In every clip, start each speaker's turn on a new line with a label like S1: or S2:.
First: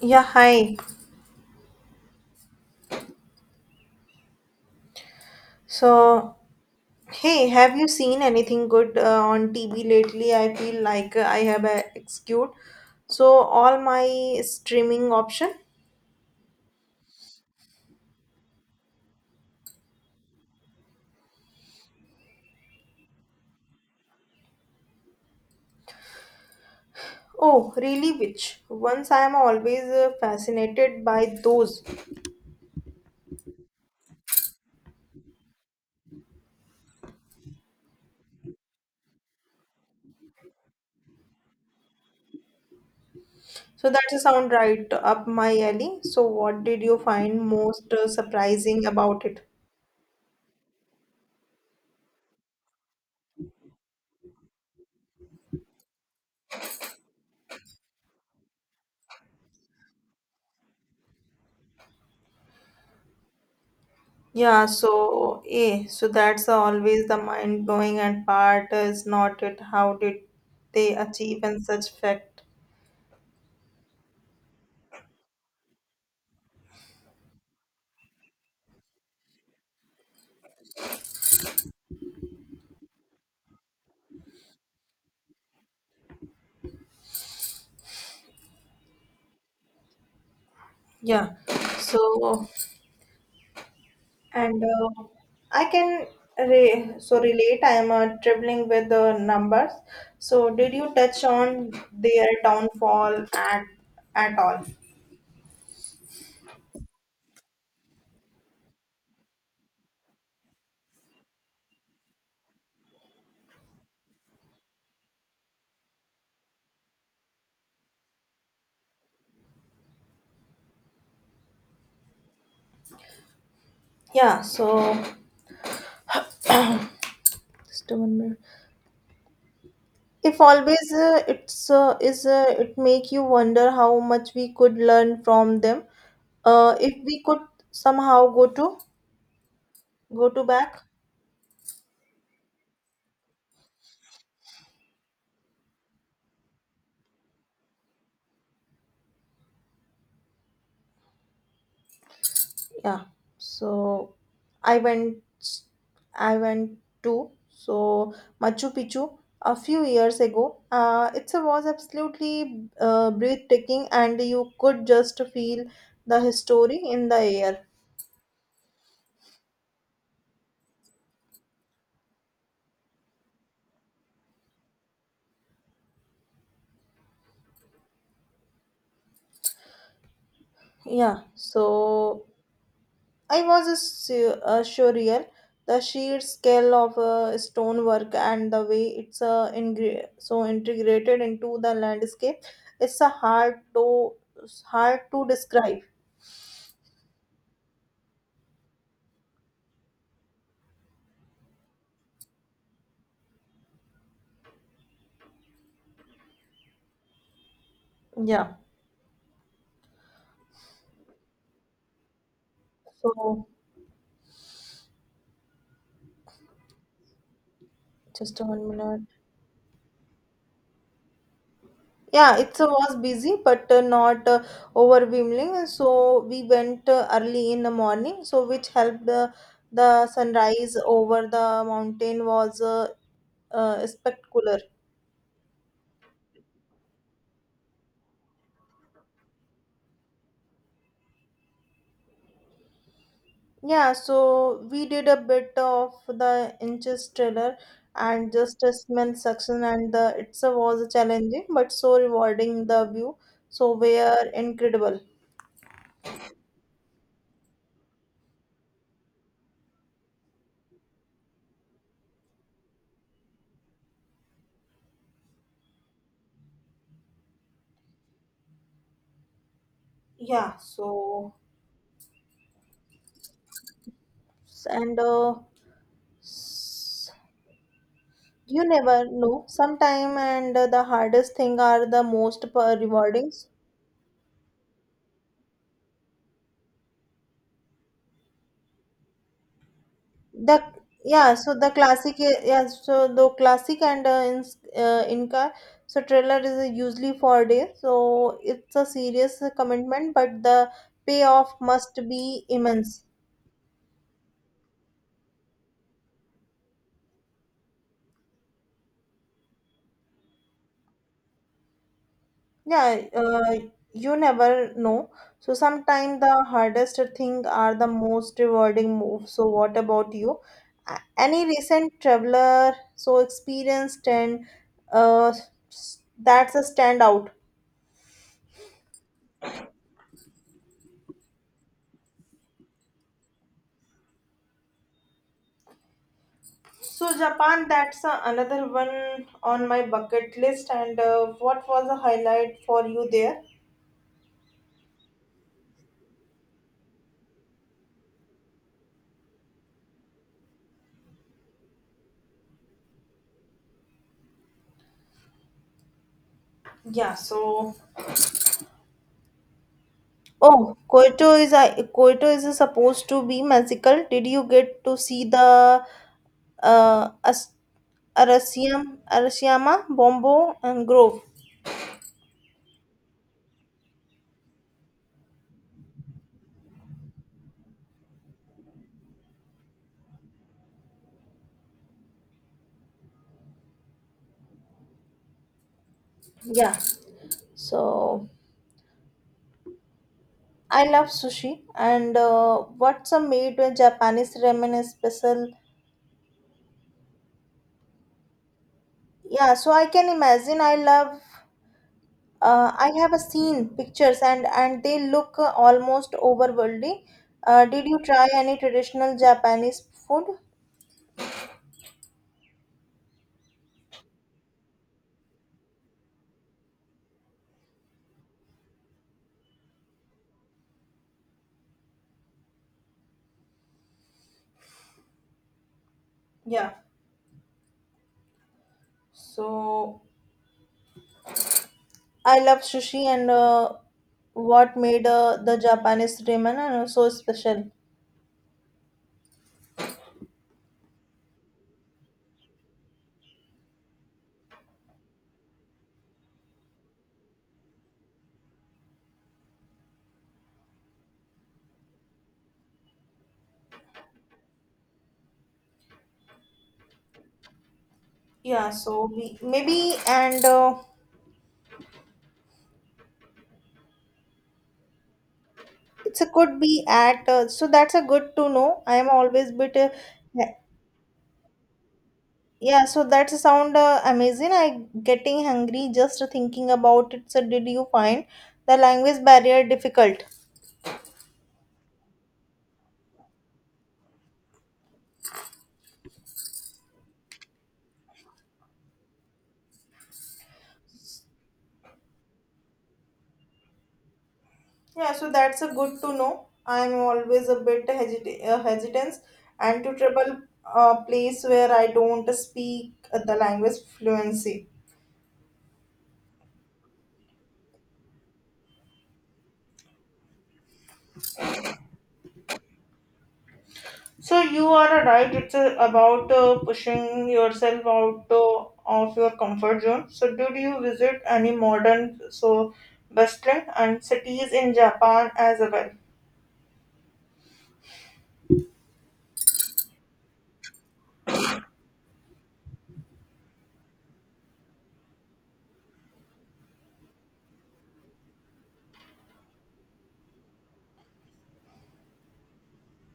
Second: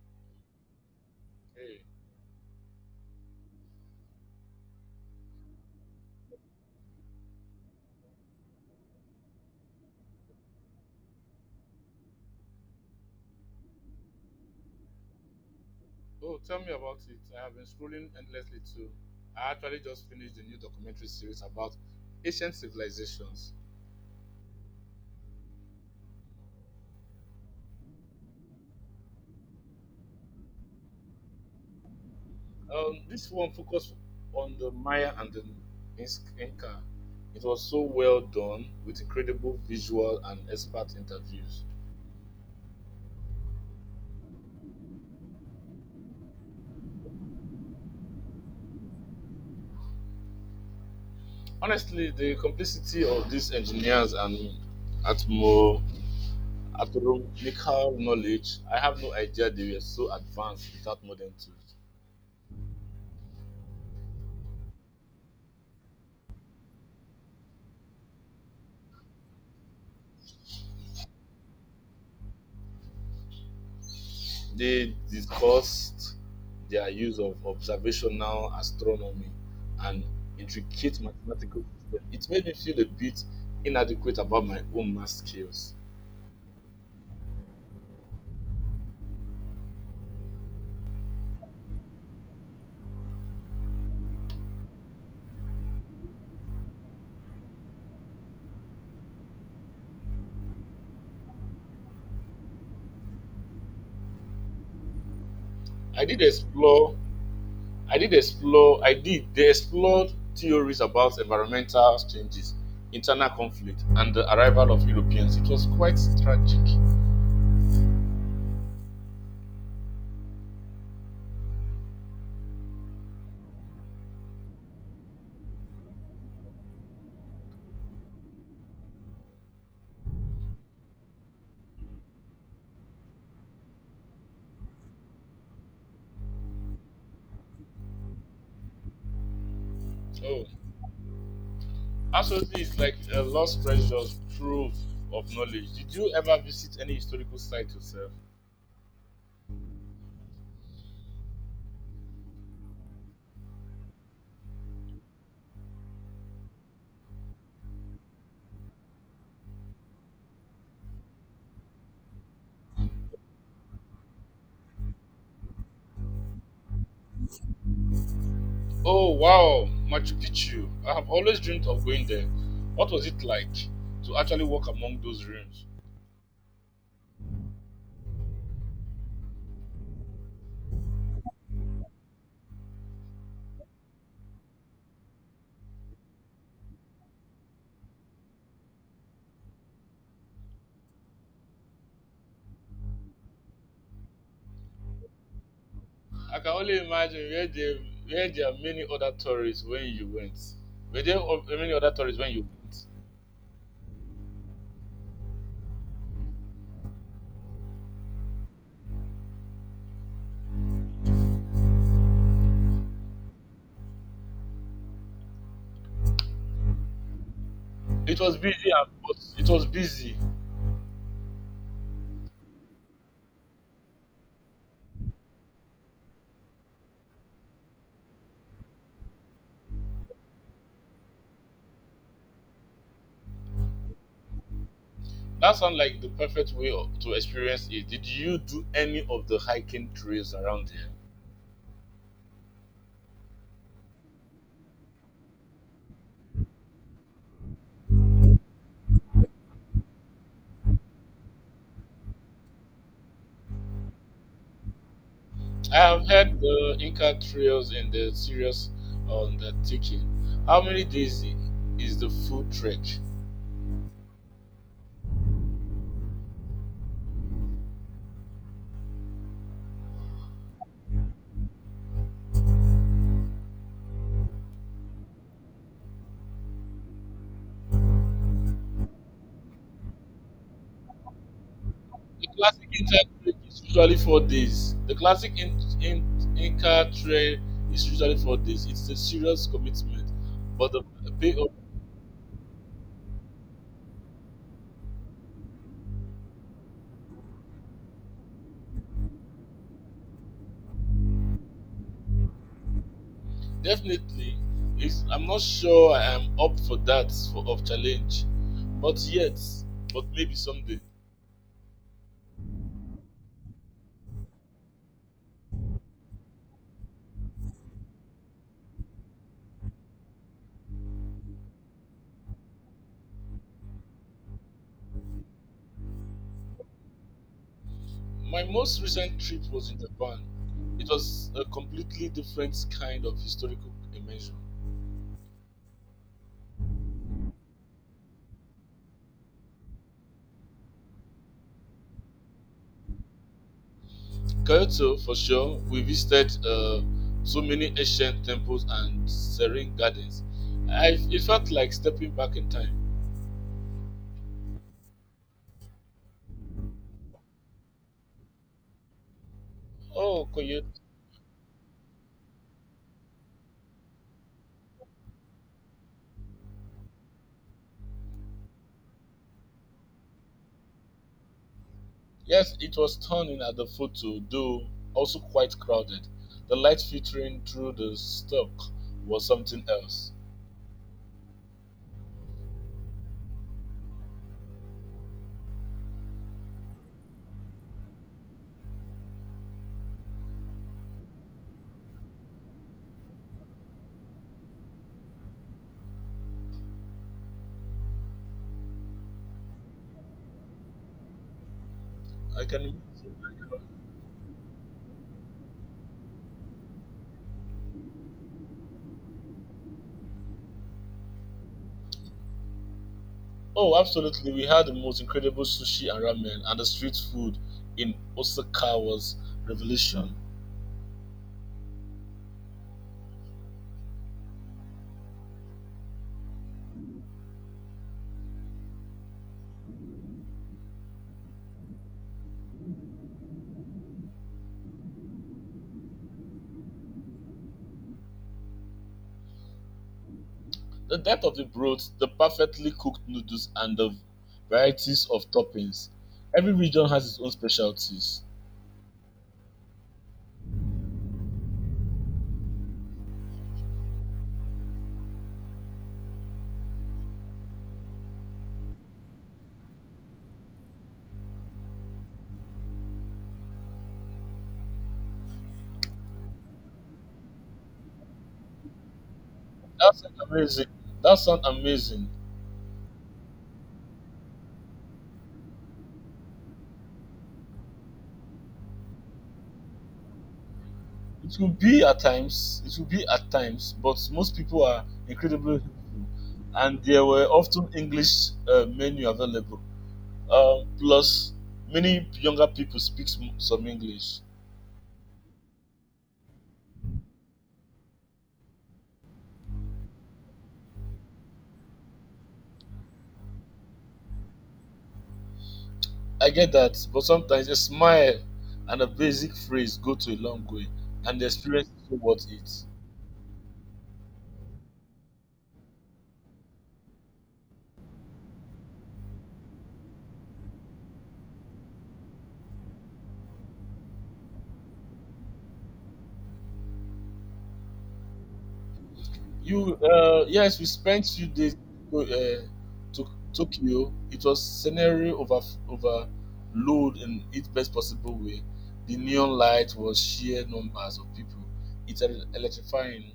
S1: Yeah, hi.
S2: Hey,
S1: So, hey, have you seen anything good on TV lately? I feel like I have excused all my streaming option.
S2: oh, tell me about it. I have been scrolling endlessly too. I actually just finished the new documentary series about ancient civilizations.
S1: Oh, really? Which ones? I am always fascinated by those.
S2: This one focused on the Maya and the Inca. It was so well done with incredible visual and expert interviews.
S1: So that's a sound right up my alley. So what did you find most surprising about it?
S2: Honestly, the complexity of these engineers and atmo astronomical knowledge, I have no idea they were so advanced without modern tools.
S1: So that's always the mind blowing and part is not it. How did they achieve in such fact?
S2: They discussed their use of observational astronomy and intricate mathematical systems. It made me feel a bit inadequate about my own math skills.
S1: Yeah. So, and I can relate, I am traveling with the numbers, so did you touch on their downfall at all?
S2: I did explore, I did explore, I did. They explored theories about environmental changes, internal conflict, and the arrival of Europeans. It was quite tragic.
S1: Yeah. So, just one minute. If always it make you wonder how much we could learn from them, if we could somehow go to
S2: Oh,
S1: back.
S2: absolutely, it's like a lost treasure trove of knowledge. Did you ever visit any historical site yourself?
S1: Yeah, so i went I went to, so Machu Picchu a few years ago. It was absolutely breathtaking, and you could just feel the history in the air.
S2: Oh wow, Machu Picchu. I have always dreamed of going there. What was it like to actually walk among those ruins?
S1: Yeah, so I was a surreal. The sheer scale of stonework and the way it's integrated into the landscape, it's a hard to describe.
S2: I can only imagine where there are many other tourists when you went. Were there many other tourists when you went?
S1: Yeah. So,
S2: It was
S1: just a one
S2: busy,
S1: minute.
S2: but it was busy.
S1: Yeah, it was busy but not overwhelming. So we went early in the morning, so which helped, the sunrise over the mountain was spectacular.
S2: That sounds like the perfect to experience it. Did you do any of the hiking trails around there?
S1: Yeah, so we did a bit of the inches trailer and just a smell section, and the it was challenging but so rewarding. The view were incredible.
S2: I have heard the Inca trails and the serious undertaking. How many days is the full trek?
S1: Yeah, so and You never know. Sometime, and the hardest thing are the
S2: The
S1: most
S2: classic Inca
S1: rewarding.
S2: trek is usually four days. The classic Inca trail is usually 4 days. It's a serious commitment,
S1: The
S2: but the
S1: yeah,
S2: payoff
S1: so the classic yeah, so the classic and in Inca trailer is usually four days. So it's a serious commitment, but the payoff must be immense.
S2: definitely is. I'm not sure I am up for that for of challenge, but yet, but maybe someday.
S1: Yeah, you never know. So sometimes the hardest thing are the most rewarding moves. So what about you? Any recent traveler experienced and uh, that's a standout.
S2: My most recent trip was in Japan. It was a completely different kind of historical immersion.
S1: So Japan, that's another one on my bucket list. And what was the highlight for you there?
S2: Kyoto, for sure, we visited so many ancient temples and serene gardens. It felt like stepping back in time.
S1: Yeah, so
S2: Oh, Koyo.
S1: Oh, Kyoto is supposed to be magical. Did you get to see the uh, As- Arasiam, Arasiyama, Bombo, and Grove?
S2: Yes, it was stunning at the photo, though also quite crowded. The light filtering through the stock was something else.
S1: Yeah. So I love sushi, and what's a made with Japanese ramen is special. Yeah. So I can imagine. I love.
S2: I can
S1: I have a
S2: imagine.
S1: seen pictures, and they look almost overworldly. Did you try any traditional Japanese food?
S2: Oh, absolutely. We had the most incredible sushi and ramen, and the street food in Osaka was revelation.
S1: Yeah. So I love sushi and what made the Japanese ramen so special.
S2: The depth of the broth, the perfectly cooked noodles, and the varieties of toppings. Every region has its own specialties.
S1: Yeah, so we, maybe and it's a could be at so that's a good to know. I am always bit
S2: That sounds amazing. That sounds amazing.
S1: yeah. So that's a sound amazing. I getting hungry just thinking about it. So did you find the language barrier difficult?
S2: It will be at times, but most people are incredibly helpful, and there were often English menu available. Plus, many younger people speak some English.
S1: Yeah, so that's a good to know. I'm always a bit hesitant and to travel a place where I don't speak the language fluency.
S2: I get that, but sometimes a smile and a basic phrase go to a long way, and the experience is worth it.
S1: So you are right. It's about pushing yourself out of your comfort zone. So did you visit any modern western and cities in Japan as well?
S2: Yes, we spent few days to, uh, to Tokyo. It was scenery overload in its best possible way. The neon light was sheer numbers of people. It's electrifying.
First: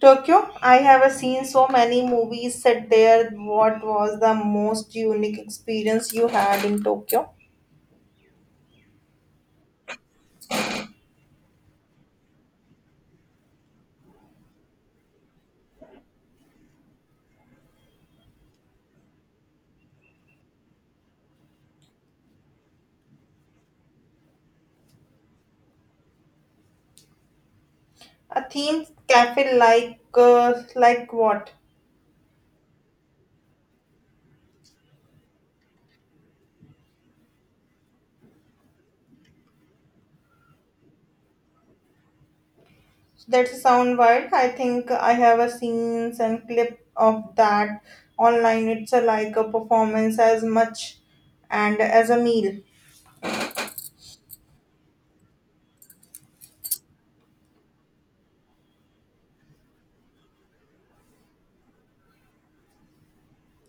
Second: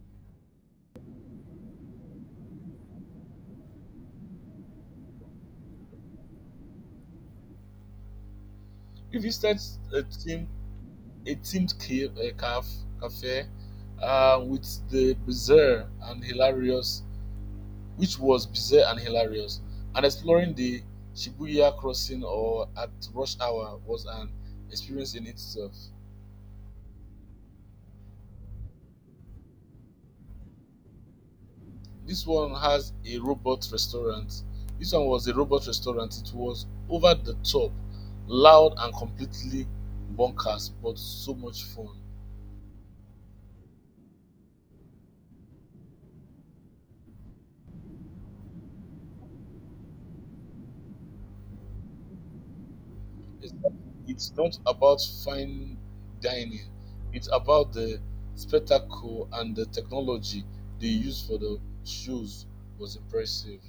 S1: Tokyo. I have seen so many movies set there. What was the most unique experience you had in Tokyo?
S2: We visited a team a themed cafe with the bizarre and hilarious, which was bizarre and hilarious, and exploring the Shibuya crossing or at rush hour was an experience in itself.
S1: A theme cafe like what?
S2: This one has a robot restaurant. This one was a robot restaurant. It was over the top, loud and completely bonkers, but so much fun.
S1: That sound wild. I think I have a scenes and clip of that online. It's a, like a performance as much and as a meal.
S2: It's, it's not about fine dining. It's about the spectacle and the technology they used for the shows was impressive.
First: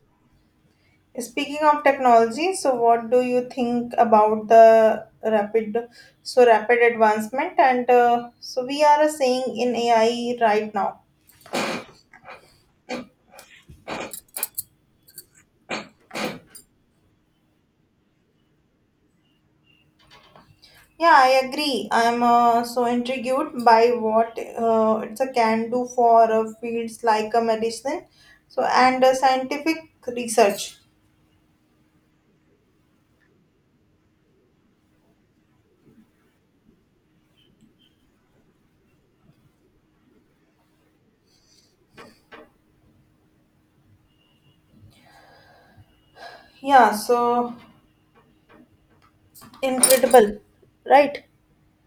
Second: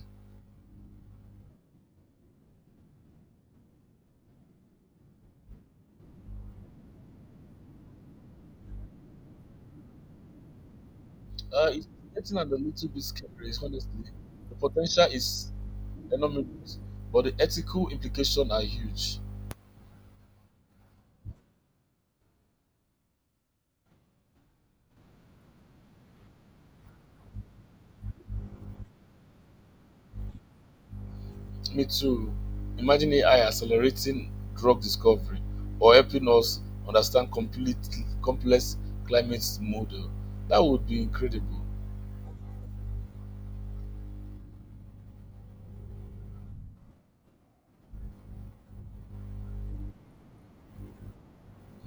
S1: Speaking of technology, so what do you think about the rapid advancement and we are saying in AI right now?
S2: It's getting a little bit scary, honestly. The potential is enormous, but the ethical implications are huge.
S1: Yeah, I agree. I'm so intrigued by what it's a can do for fields like a medicine, so and scientific research.
S2: Me to imagine AI accelerating drug discovery or helping us understand complete complex climate model. That would be incredible.
S1: Yeah, so incredible, right?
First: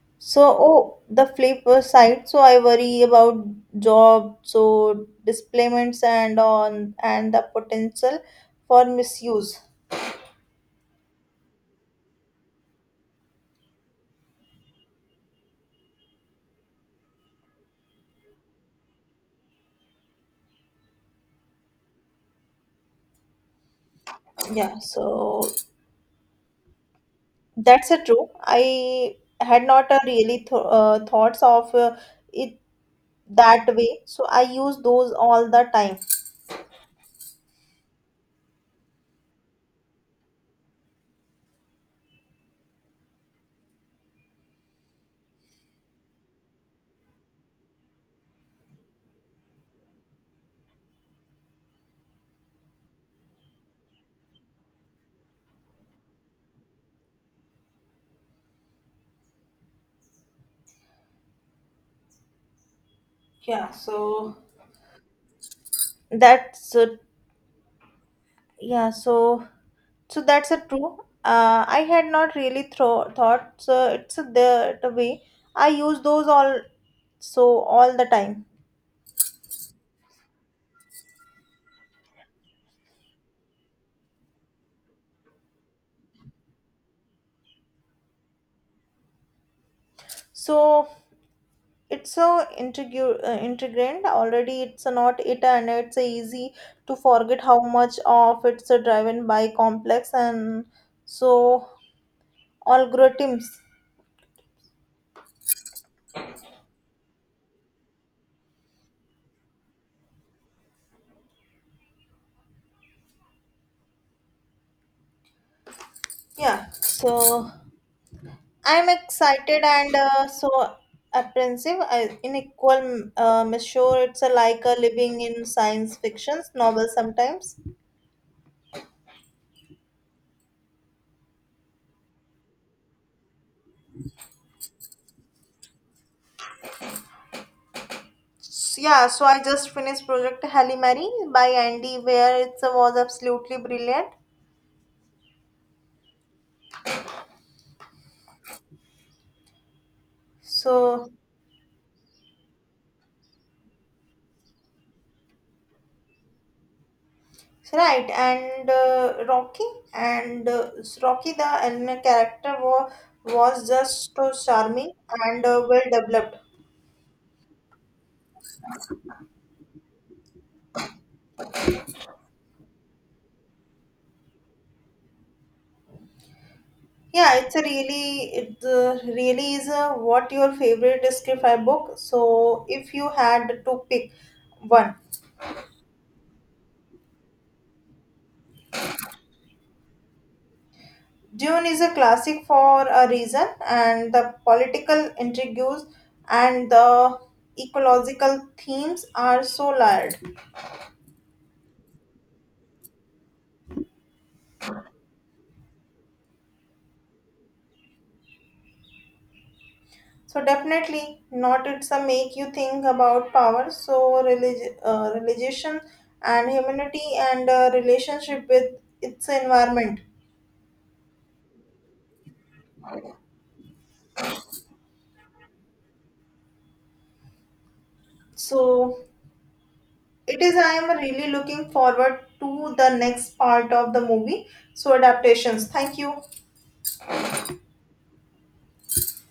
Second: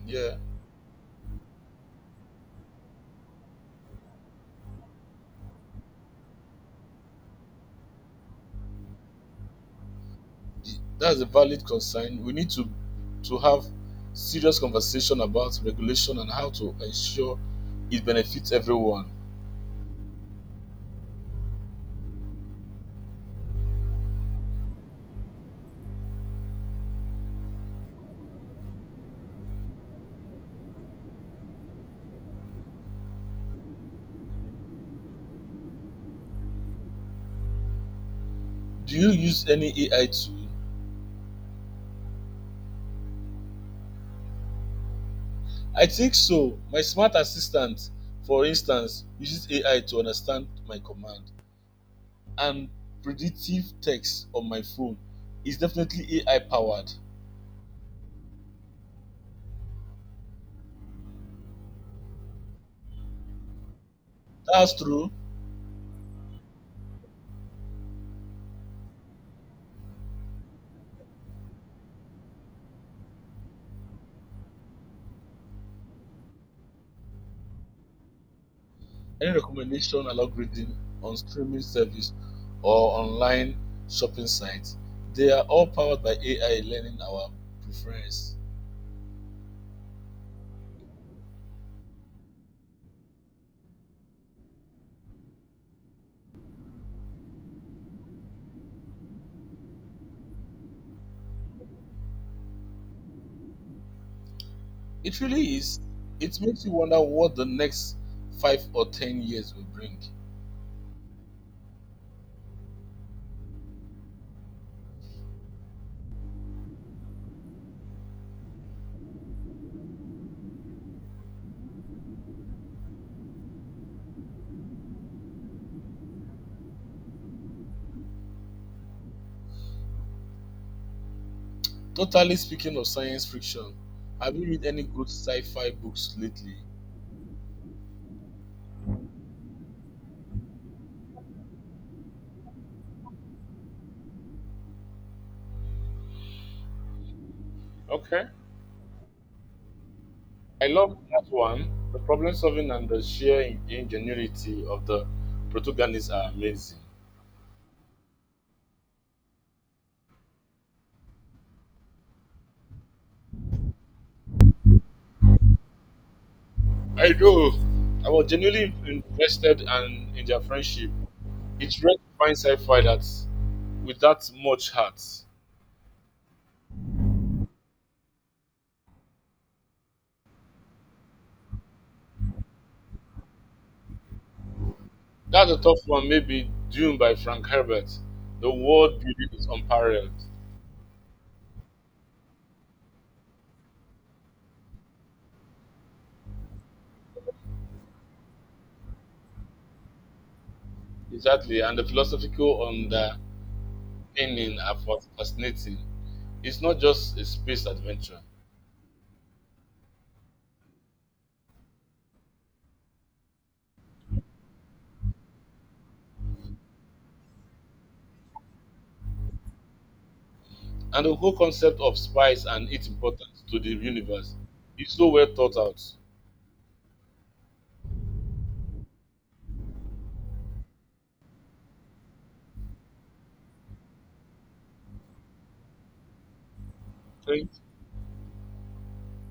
S2: Yeah,
S1: So, oh, the flip side. So I worry about job, so displacements and on and the potential for misuse.
S2: that's a valid concern. We need to have serious conversation about regulation and how to ensure it benefits everyone.
S1: Yeah, so that's a true. I had not really thoughts of it that way, so I use those all the time.
S2: Do you use any AI tool? I think so. My smart assistant, for instance, uses AI to understand my command and predictive text on my phone is definitely AI powered.
S1: Yeah, so
S2: That's true.
S1: that's uh, yeah so so that's a true. I had not really thought, so it's a, the way I use those all the time.
S2: Any recommendation algorithm on streaming service or online shopping sites, they are all powered by AI learning our preference.
S1: So it's so integral integrant already, it's a not it, and it's a easy to forget how much of it's a driven by complex and so algorithms.
S2: It really is. It makes you wonder what the next 5 or 10 years will bring.
S1: Yeah, so I'm excited and apprehensive, I, in equal measure. It's a, like a living in science fiction novel sometimes.
S2: Totally speaking of science fiction, have you read any good sci fi books lately?
S1: Yeah, so I just finished Project Halle Mary by Andy, where it was absolutely brilliant.
S2: Okay. I love
S1: So
S2: that one. The problem solving and the sheer ingenuity of the protagonists are amazing.
S1: right, and Rocky the Elena character was just so charming and well developed.
S2: I do. I was genuinely invested and in their friendship. It's rare to find sci-fi that with that much heart.
S1: Yeah, it's a really, it really is a what your favorite sci-fi book. So, if you had to pick one,
S2: That's a tough one, maybe Dune by Frank Herbert. The world building is unparalleled.
S1: Dune is a classic for a reason, and the political intrigues and the ecological themes are so layered.
S2: Exactly, and the philosophical underpinning are fascinating. It's not just a space adventure.
S1: So, definitely not. It's a make you think about power, so religion, and humanity, and relationship with its environment.
S2: And the whole concept of spice and its importance to the universe is so well thought out.
S1: So, it is I am really looking forward to the next part of the movie adaptations, thank you.
S2: Thank